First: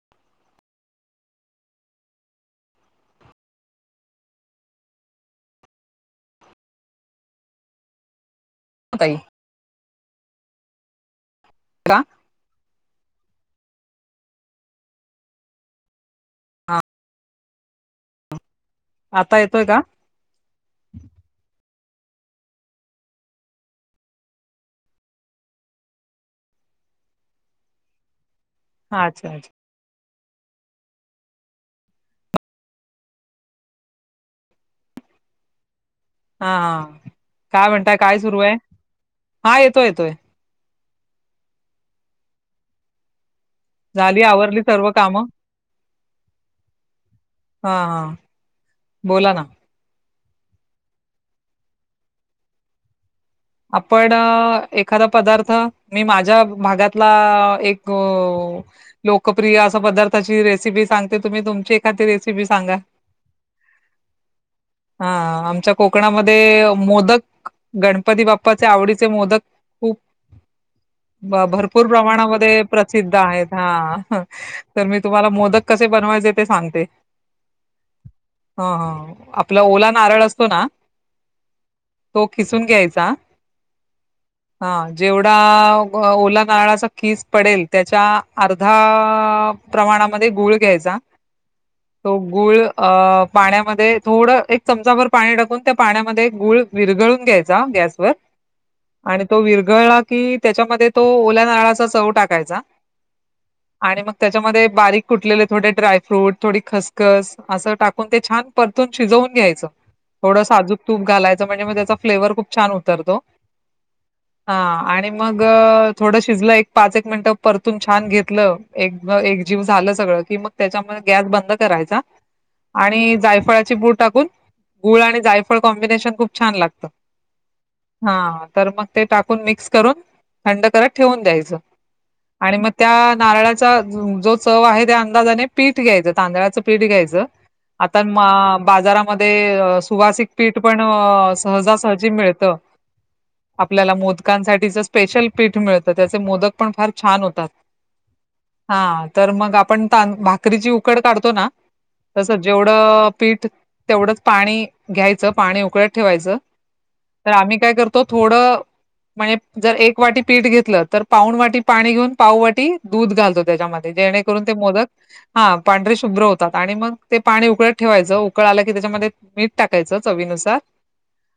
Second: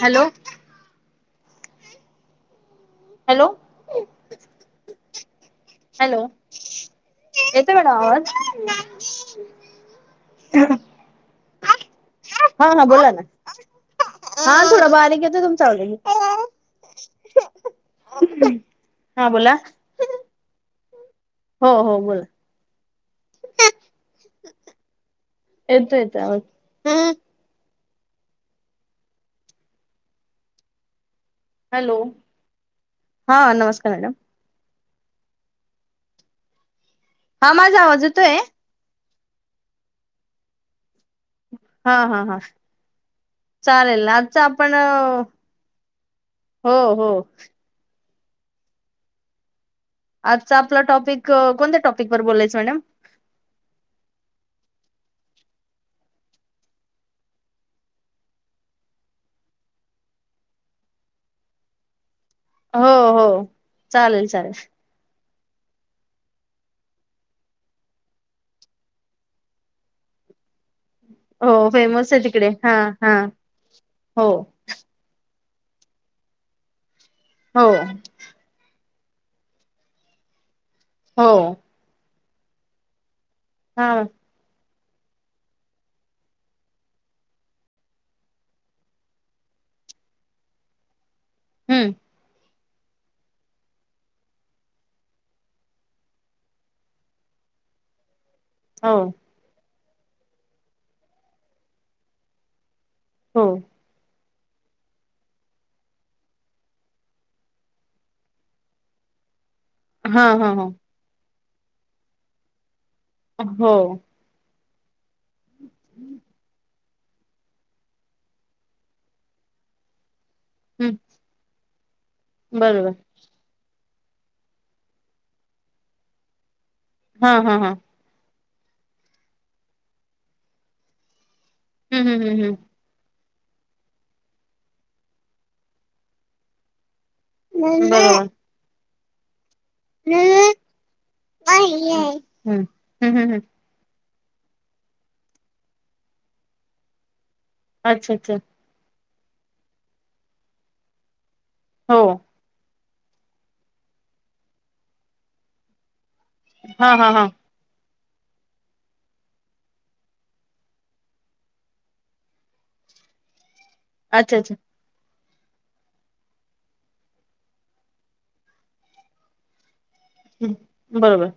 Hello hello hello येत madam आवाज त [unintelligible] हा [unintelligible] हरा [unintelligible] हा हा बोला ना हा थोडा बारीक येतं तुमच्या हा अ का आता येतोय का हो हो बोला येत येत ह अच्छा अचछा हॅलो हां नमस्कार मॅडम हा हा काय माझा म्हणताय आवाज काय येतोय? सुरू आहे हा येतोय येतोय हा हा हा चालेल झाली आजच आवरली आपण सर्व कामं हो हो हा हा बोला ना आजचा आपला टॉपिक कोणत्या टॉपिकवर बोलायचं मॅडम आपण एखादा पदार्थ मी माझ्या भागातला एक लोकप्रिय असं पदार्थची रेसिपी सांगते तुम्ही तुमची का त रेसिपी सांगा हो हो चालेल चालेल हा आमच्या कोकणामध्ये मोदक गणपती बाप् पप्पाचे आवडीचे मोदक खूप ब हो भरपूर फेमस आहे तिकडे प्रमाणामध्ये हा हा प्रसिद्ध आहेत हा हो तर मी तुम्हाला मोदक कसे बनवायचे ते सांगते हो हा हा आपला ओला नारळ असतो ना हो तो खिसून घ्यायचा हा हा जेवढा ओला काळाचा कीस पडेल त्याच्या अर्धा प्रमाणामध्ये गुळ घ्यायचा हम्म तो गुळ अ पाण्यामध्ये थोडं एक चमचाभर पाणी टाकून त्या पाण्यामध्ये गुळ विरगळून घ्यायच जा गॅस वर हो आणि तो विरघळला कि त्याच्यामध्ये तो ओल्या नाळाचा चव टाकायचा हो आणि मग त्याच्यामध्ये बारीक कुटलेले थोडे ड्रायफ्रूट थोडी खसखस असं टाकून ते छान परतून शिजवून घ्यायचं हा थोडं हा हा साजूक तूप घालायचं म्हणजे मग त्याचा फ्लेवर खूप छान उतरतो हो हा आणि मग थोडं शिजलं एक पाच एक मिनिटं परतून छान घेतलं एक एक जीव झालं सगळं की मग हम्म त्याच्यामुळे गॅस बंद करायचा बरोबर आणि जायफळ ची बूड टाकून गुळ आणि जायफळ कॉम्बिनेशन खूप छान लागतं हा हा हा हा तर मग ते टाकून मिक्स करून थंड करत ठेवून द्यायचं हम्म हम्म हम्म आणि मग त्या नारळाचा जो चव आहे त्या अंदाजाने पीठ घ्यायचं तांदळाचं पीठ घ्यायचं हम्म आता बरोबर बाजारामध्ये सुवासिक पीठ पण सहजासहजी मिळतं हम हम हम आपल्याला मोदकांसाठीच स्पेशल पीठ मिळतं त्याचे मोदक पण फार छान होतात अच्छा अच्छा हा तर मग आपण त भाकरीची उकड काढतो ना हो तसं जेवढं पीठ तेवढंच पाणी घ्यायचं पाणी उकळ्यात ठेवायचं हा हा हा तर आम्ही काय करतो थोडं म्हणजे जर एक वाटी पीठ घेतलं तर पाऊन वाटी पाणी घेऊन पाऊ वाटी दूध घालतो त्याच्यामध्ये अच्छा जेणेकरून ते अच्छा मोदक. हा पांढरे शुभ्र होतात आणि मग ते पाणी उकळत ठेवायचं उकळ आलं की त्याच्यामध्ये मीठ टाकायच चवीनुसार हम्म बरोबर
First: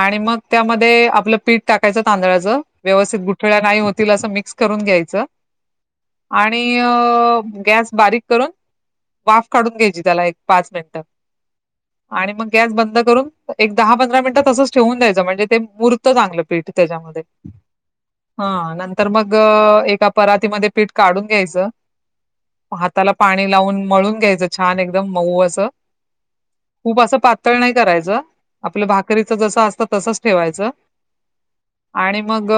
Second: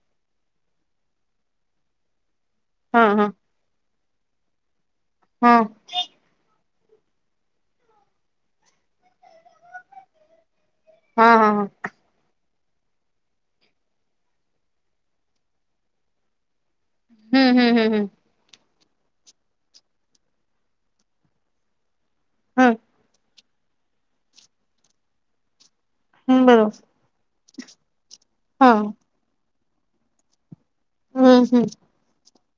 आणि मग त्यामध्ये ध्ये आपलं पीठ टाकायचं तांदळा्याच हा व्यवस्थित हा गुठळ्या नाही होतील असं मिक्स करून घ्यायचं. हम आणि गॅस बारीक करून वाफ काढून घ्यायची त्याला एक पाच मिनिटं हा हा हा आणि मग गॅस बंद करून एक दहा पंधरा मिनिटात तसंच ठेवून द्यायचं म्हणजे ते मूर्त चांगलं पीठ त्याच्यामध्ये हम्म हम्म हम्म हम्म हा नंतर मग एका परातीमध्ये पीठ काढून घ्यायचं. हम्म त्याला पाणी लावून मळून घ्यायचं छान एकदम मऊ असं. हम्म बरोबर खूप असं पातळ नाही करायचं हा आपल्या हम्म भाक री जस असत तसच ठेवायच. हम्म हम्म आणि मग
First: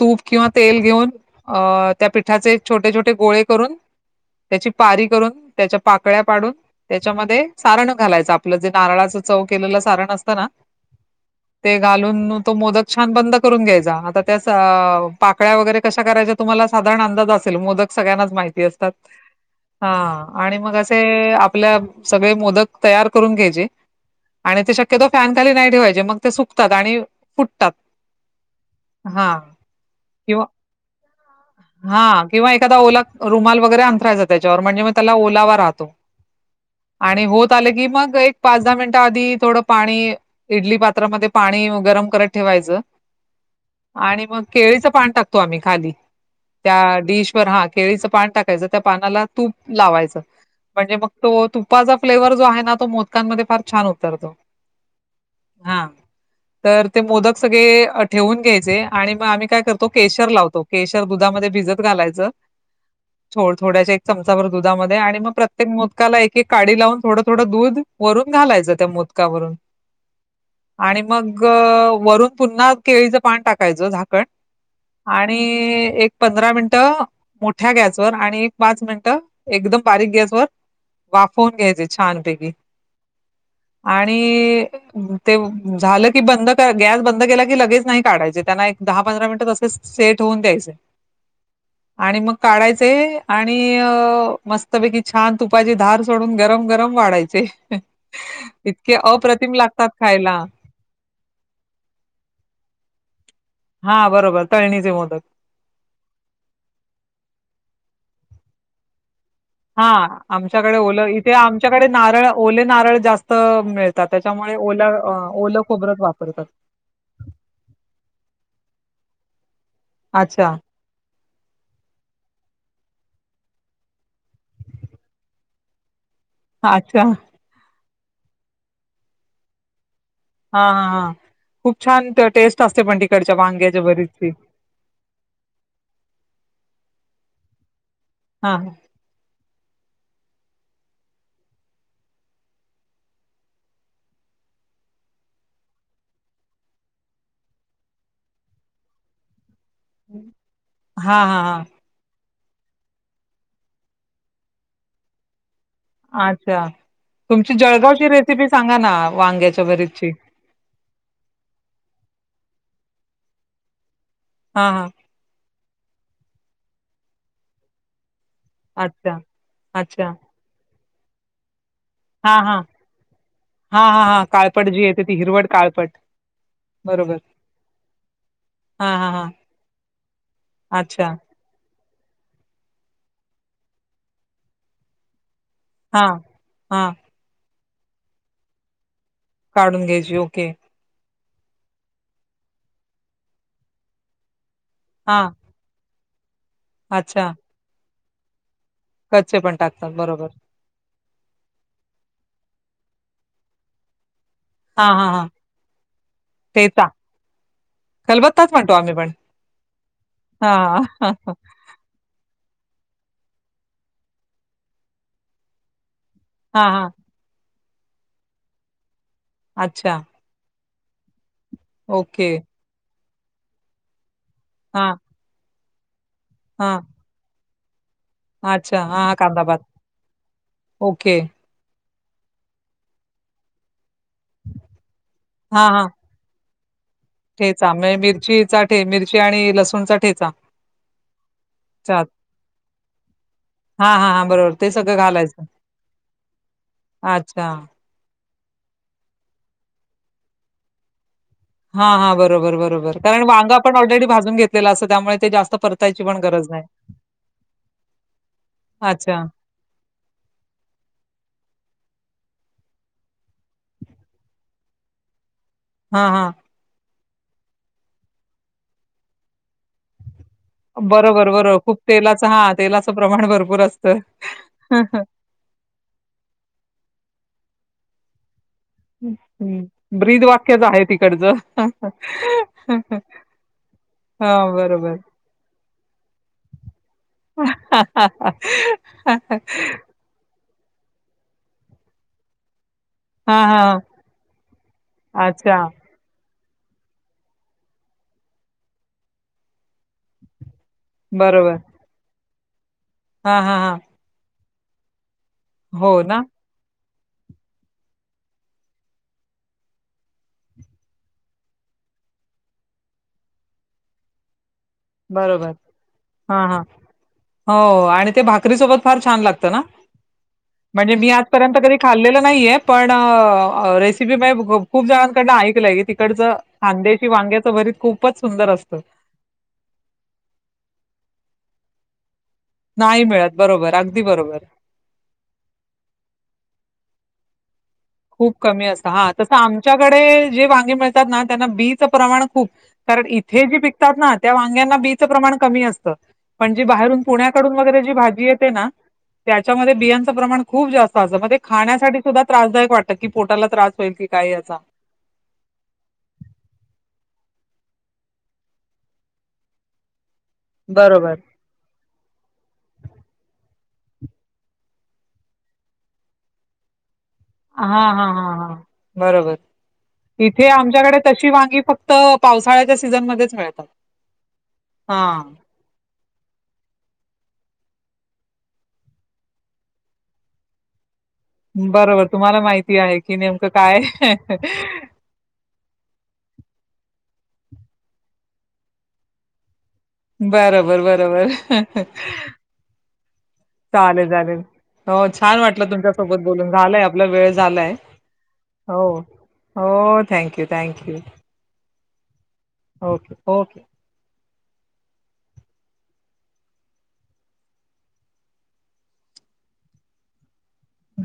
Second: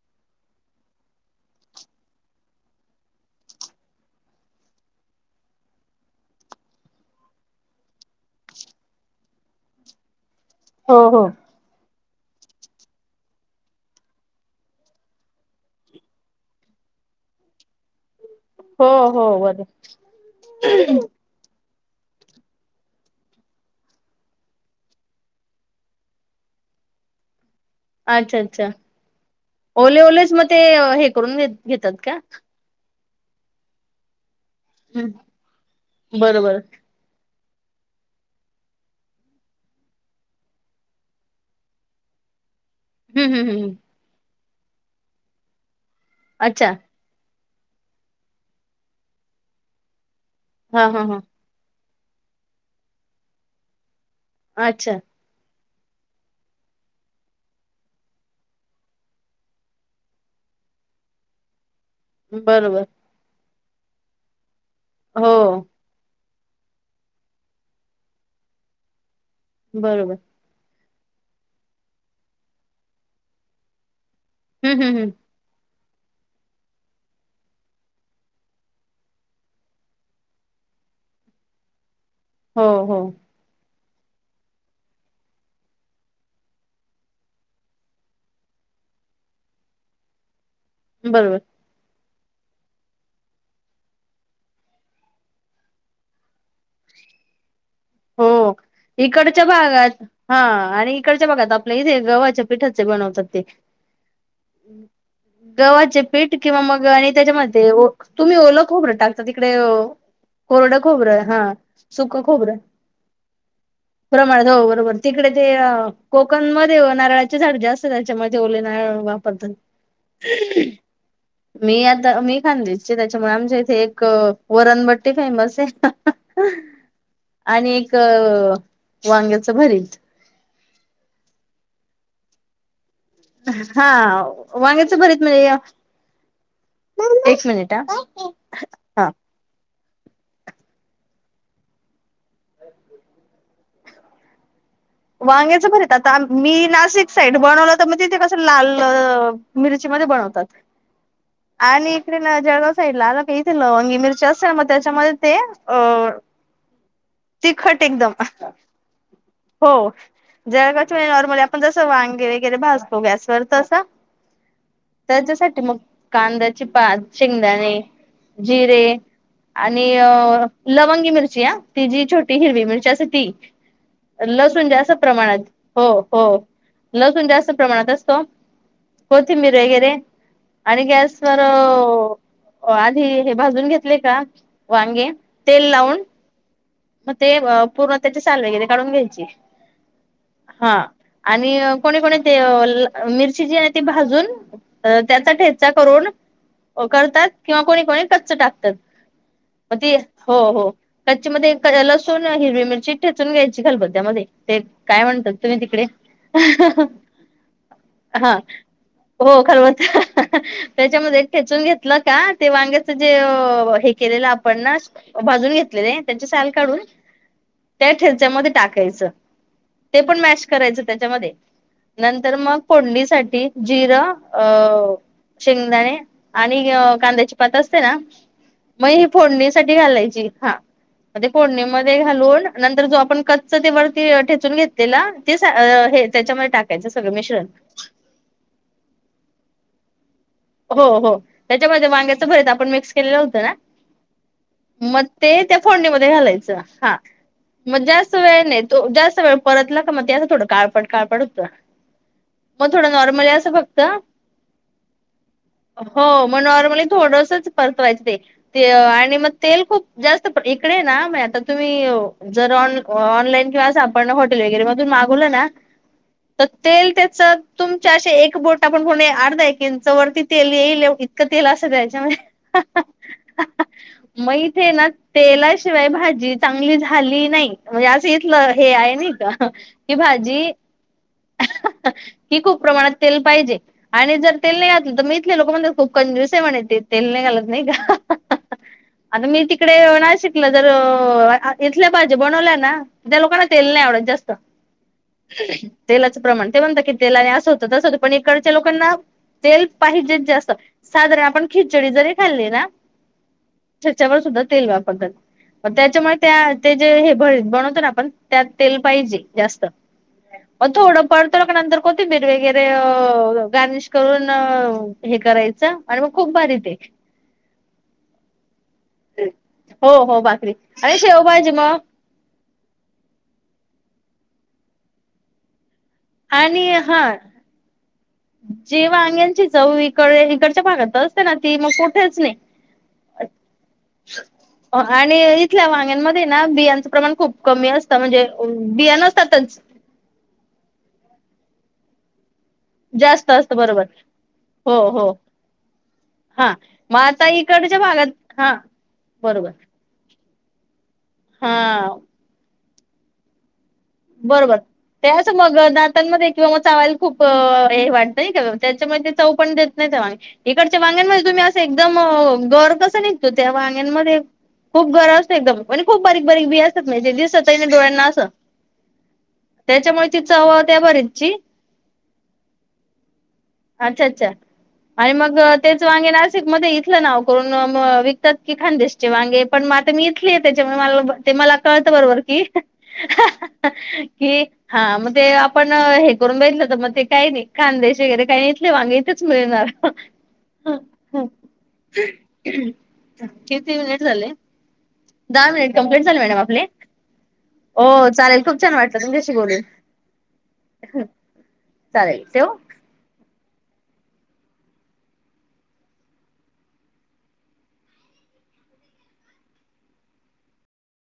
तूप किंवा तेल घेऊन. अ त्या पिठाचे छोटे छोटे गोळे करून. त्याची पारी करून त्याच्या पाकळ्या पाडून. त्याच्यामध्ये सारण घालायचं आपलं जे नारळाचं चव केलेलं सारण असतं ना. हो हो ते घालून तो मोदक छान बंद करून घ्यायचा आता त्या पाकळ्या वगैरे कशा करायच्या. तुम्हाला साधारण अंदाज असेल मो सगळ्यांनाच माहिती हो असतात हो बर हा आणि मग असे आपल्या सगळे मोदक तयार करून घ्यायचे आणि ते शक्यतो फॅन खाली नाही ठेवायचे मग ते सु फतात आणि फुटतात. अच्छा अच्छा हां ओले ओलेच किंवा मग ते हे करून घेत घेतात का हां, किंवा एखादा ओला रुमाल वगैरे अथरायचा त्याच्यावर म्हणजे मी त्याला हम्म ओलावर राहतो. बरोबर आणि होत आले की मग एक पाच दहा मिनिटं आधी थोडं पाणी इडली पात्रामध्ये पाणी गरम करत ठेवायचं. हम् हम हमम आणि मग केळीचं पान टाकतो आम्ही खाली अच्छा त्या डिश वर हा. केळीचं पान टाकायचं त्या पानाला तूप लावायचं हा म्हणजे हा मग हा तो तू तपाचा फ्लेवर्हर जो आहे ना तो मोदकांमध्ये फार छान उतरतो. अच्छा हा तर ते मोदक सगळे ठेवून घ्यायचे आणि मग आम्ही काय करतो केशर लावतो. केशर दुधामध्ये भिजत घालाय उम बर बर थोड थोड्याशा एक चमचा भर दुधामध्ये आणि हो मग प्रत्येक मोद काला एक एक काडी लावून थोडं थोडं दूध वरून घालायचं त्या मोदकावरून बरोबर आणि मग वरून पुन्हा केळीचं पान टाकायचं झाकण. हम् हम हम आणि एक पंधरा मिनट मोठ्या गॅसवर आणि एक पाच मिनिटं एकदम बारीक गॅसवर वाफवून घ्यायचंय छान ते हो हो. आणि अ तेव झालं की बंद का गॅस बंद केला की लगेच नाही काढायचे त्यांना एक दहा पंधरा मिनिटं तसेच सेट होऊन द्यायचे बरोबर. आणि मग काढायचे आणि अ मस्तपैकी छान तूप तुपाची धार सोडून गरम गरम वाढायचे हो इतके इकडच्या अप्रतिम लागतात भागात खायला. हां आणि इकडच्या भागात आपल्या इथे गव्हाच्या पीठाचे बनवतात ते हा बरोबर तळणीचे मोदक गव्हाचे पीठ किंवा मग आणि त्याच्यामध्ये ओ तुम्ही ओलं खोबरं टाक आता तिकडे अ हा आमच्याकडे कोरडं ओल खोबरं इथे हा आमच्याकडे सुकं नारळ खोबरं ओले नारळ जास्त मिळ प्रमाणात हो बरोबर तिकडे ते अ वापरतात. कोकण म नाही ओ नारळाचे झाड जास्त त्याच्यामुळ ते ओले नारळ वापरतात. अच्छा, मी आता मी खाणदेशची त्याच्यामुळे आमच्या इथे एक अ वरणबट्टी फेमसे अच्छा. आणि एक अ वांग्याच भरीत हा हा हा खूप छान ते टेस्ट असते पण तिक हां वांग्याच भरीत म्हणजे अ एक मिनिट आ हा हा वांग्याचं भरित आता मी नाशिक साईड बनवलं तर मग तिथे कसं लाल अ मिरचीमध्ये बनवतात हां, हां, हां. आणि इकडे ना जळगाव साईडला आलं का इथे लवंगी मिरची असते ना मग त्याच्यामध्ये ते अ अच्छा तुमची तिखट जळगावची एकदम रेसिपी सांगा ना वांग्याची हो जळचगावची म्हणजे नॉर्मली आपण जसं वांगे वगैरे भाजतो गॅसवर तस हा हा त्याच्यासाठी मग कांद्याची पात शेंगदाणे जिरे अच्छा, आणि अच्छा. अ लवंगी मिरची आ ती जी हा छोटी हा हिरवी मिरची असते ती हा हा हा लसूण काळपट जी जास्त येते ती प्रमाणात हिरवट हो काळपट हो बरोबर लसूण जास्त प्रमाणात असतो हा हा हा कोथिंबीर वगैरे आणि अच्छा गॅसवर चव आधी हे भाजून घेतले का वांगे तेल लावून हा हा मग ते पूर्ण त्याचे साल वगैरे काढून घ्यायचे काढून घ्यायचे ओके. हा आणि कोणी कोणी ते अ मिरची जी आहे ती भाजून हा त्याचा ठेचा चा करून करतात अच्छा किंवा कोणी कोणी कच्च टाकतात. कच्चे पण म टाकतात ती बरोबर हो हो कच्ची मध्ये क लसूण हिरवी मिरची ठेचून घ्यायची खलबत्यामध्ये ते हा काय हा हा म्हणतात तुम्ही तिकडे ठेचा हा खलबत्ताच म्हणतो आम्ही पण हो खलबत्ता हां त्याच्यामध्ये हां ठेचून घेत तल का ते वांग्याच जे अ हे केलेलं आपण ना भाजून घेतलेले त्याचे साल काढून हां त्या ठेच्यामध्ये टाकायचं अच्छा ते पण मॅश करायच त्याच्यामध्ये ओके नंतर मग फोडणीसाठी जिरं अ हां शेंगदाणे आणि हां अ कांद्याची पात असते ना अच्छा मग हां ह हां कांदा भात फोडणीसाठी घालायची हा ओके मग ते फोडणी मध्ये घालून नंतर जो आपण कच्च ते वरती ठेचून घेतलेल ते सा हां अ हे त्याच्यामध्ये टाक त्यांच सगळं मिश्रण म मिरचीचा ठे मिरची आणि लसूण ठेचा हो हो त्याच्यामध्ये त्यात वांग्याचं भरत आपण मिक्स केलेलं होतं ना हां हां हां बरोबर ते सगळं मग ते घालायचं त्या फोडणीमध्ये घालायचं हा अच्छा मग जास्त वेळ नाही तो जास्त वेळ परतला का मग त्यां थोडं काळपट काळपट होतं हा हा बरोबर मग थोडं बरोबर कारण नॉर्मली असं वांगा आपण फक्त ऑलरेडी भाजून घेतलेला असत त्यामुळे ते जास्त परतायची पण हो मग गरज नाही. नॉर्मली थोडंसच परतवायचं ते ते अच्छा. आणि मग तेल खूप जास्त इकडे ना म आता तुम्ही [unintelligible] जर ऑन ऑनलाईन किंवापण हॉटेल वगैरे मधून मागवलं ना [unintelligible] हा हा तेल त्याच तुमच्याे एक बोट आपण होणे अर्धा एकंच वरती [unintelligible] तेल येल इतक बरोबर, तेल बरोबर. अस खूप त्याच्या तेलाचं हां, तेलाचं प्रमाण भरपूर असतं. मथ ना तेला शिवाय भाजी चांगली झाली नाही म्हणजे असं इथलं हे आहे ना का हं. की भाजी ब्रीदवाक्यच आहे तिकडचं. ही खूप प्रमाणात तेल पाहिजे आणि जर हां, तेल नाही घातलं बरोबर. तर मी इथले लोक म्हण खूप कंजुस म्हण तेल नाही घालत नाही का [unintelligible] आता मी तिकडे ना शिकल तर इथल्या भाजी बनवल्या ना [unintelligible] त्या हां, लोकांना तेल हां. नाही आवडत जास्त अच्छा. तेलाचं प्रमाण ते म्हणं की तेलाने असं होतं तसंतं पण इकडच्या लोकांना [unintelligible] तेल पाहिजे जास्त साधारण आपण खिचडी जरी खाल्ली ना [unintelligible] हा हा हा त्याच्यावर सुा तेल वापरतात त्याच्यामुळे ना? त्या ते जे हे भ बनवतो ना आपण त्यात तेल पाहिजे जास्त [unintelligible] मग थोडं पडतो का नंतर कोती ब र वगैरे गार्निश करून हे बरोबर. करायचं आणि मग खूप हां, बारी हां. तेे हो आणि ते भाकरी सोबत फार छान लागतं ना हो हो भाकरी म्हणजे आणि मी शेवभाजी आजपर्यंत कधी मग खाल्लेलं नाहीये [unintelligible] पण रेसिपी म खूप जणांकडनं ऐकलंय की तिकडच खांद्याशी वांग [unintelligible] री खू जेव अग्यांची जाऊ इकड इकडच्या भागात असते ना ती मग कुठेच नाही नाही मिळत बरोबर अगदी बरोबर आणि इथल्या वांग्यांमध्ये ना बियांचं प्रमाण खूप कमी असतं म्हणजे बिया नसतातच डे जे वांगी मिळतात ना त्यांना बीचं प्रमाण खूप [unintelligible] कारण जास्त इथे असतं जी बरोबर पिकतात ना त्या वांग्यांना हो बीचं हो प्रमाण कमी असतं हा पण जी मग बाहेरून आता पुण्याकडून इकडच्या वगैरे जी भागात भाजी हा त्या बरोबर बिच प्रमाण खप जात असत हा खाण्या सुा [unintelligible] त्रासदायक वाटत की पोटाला त्रास होईल की काय याचा बरोबर त्याच मग दतांमध्ये किंवा मग चवायला खूप हे वाटतं नाही का त्याच्यामुळे ते चव पण देत नाही त्या माग इकडच्या बरोबर वांग्यांमध्ये तुम्ही असं एकदम घर कसं निघतो त्या वांग्यांमध्ये [unintelligible] खूप गरं असते एकदम पण खूप बारीक बारीक बी असतात म्हे दिवसात हा हा हा हा त्याच्यामुळे ती बरोबर इथे चव त्या आमच्याकडे तशी बरीचची वांगी फक्त पावसाळ्याच्या सीझनमध्येध्येच मिळतात अच्छा अच्छा आणि हा. मग तेच वांगे नाशिक मध्ये इथलं नाव करून विकतात की खानदेशचे वांगे पण म [unintelligible] मी इथली आहे त्याच्यामुळे मला ते मला कळत बरोबर तुम्हाला की माहिती आहे की नेमकं [unintelligible] काय कि हा मणज पण हे करून बेटलं तर मग ते काही नाही खांदेश वगैरे काहीथले माांगे इथेच मिळणार [unintelligible] बरोबर बरोबर कीर्ती मन चालेल नडललले चालेल हो छान दहा वाटलं मिनिट कंप्लीट झाले तुमच्यासोबत मॅडम बोलून आपले. झालंय आपला वेळ झालाय हो, चालेल. फक् छान हो वाटलं तुमच्याशी बोलून हो थँक्यू थँक्यू चालेल ठेवू? [unintelligible] Okay okay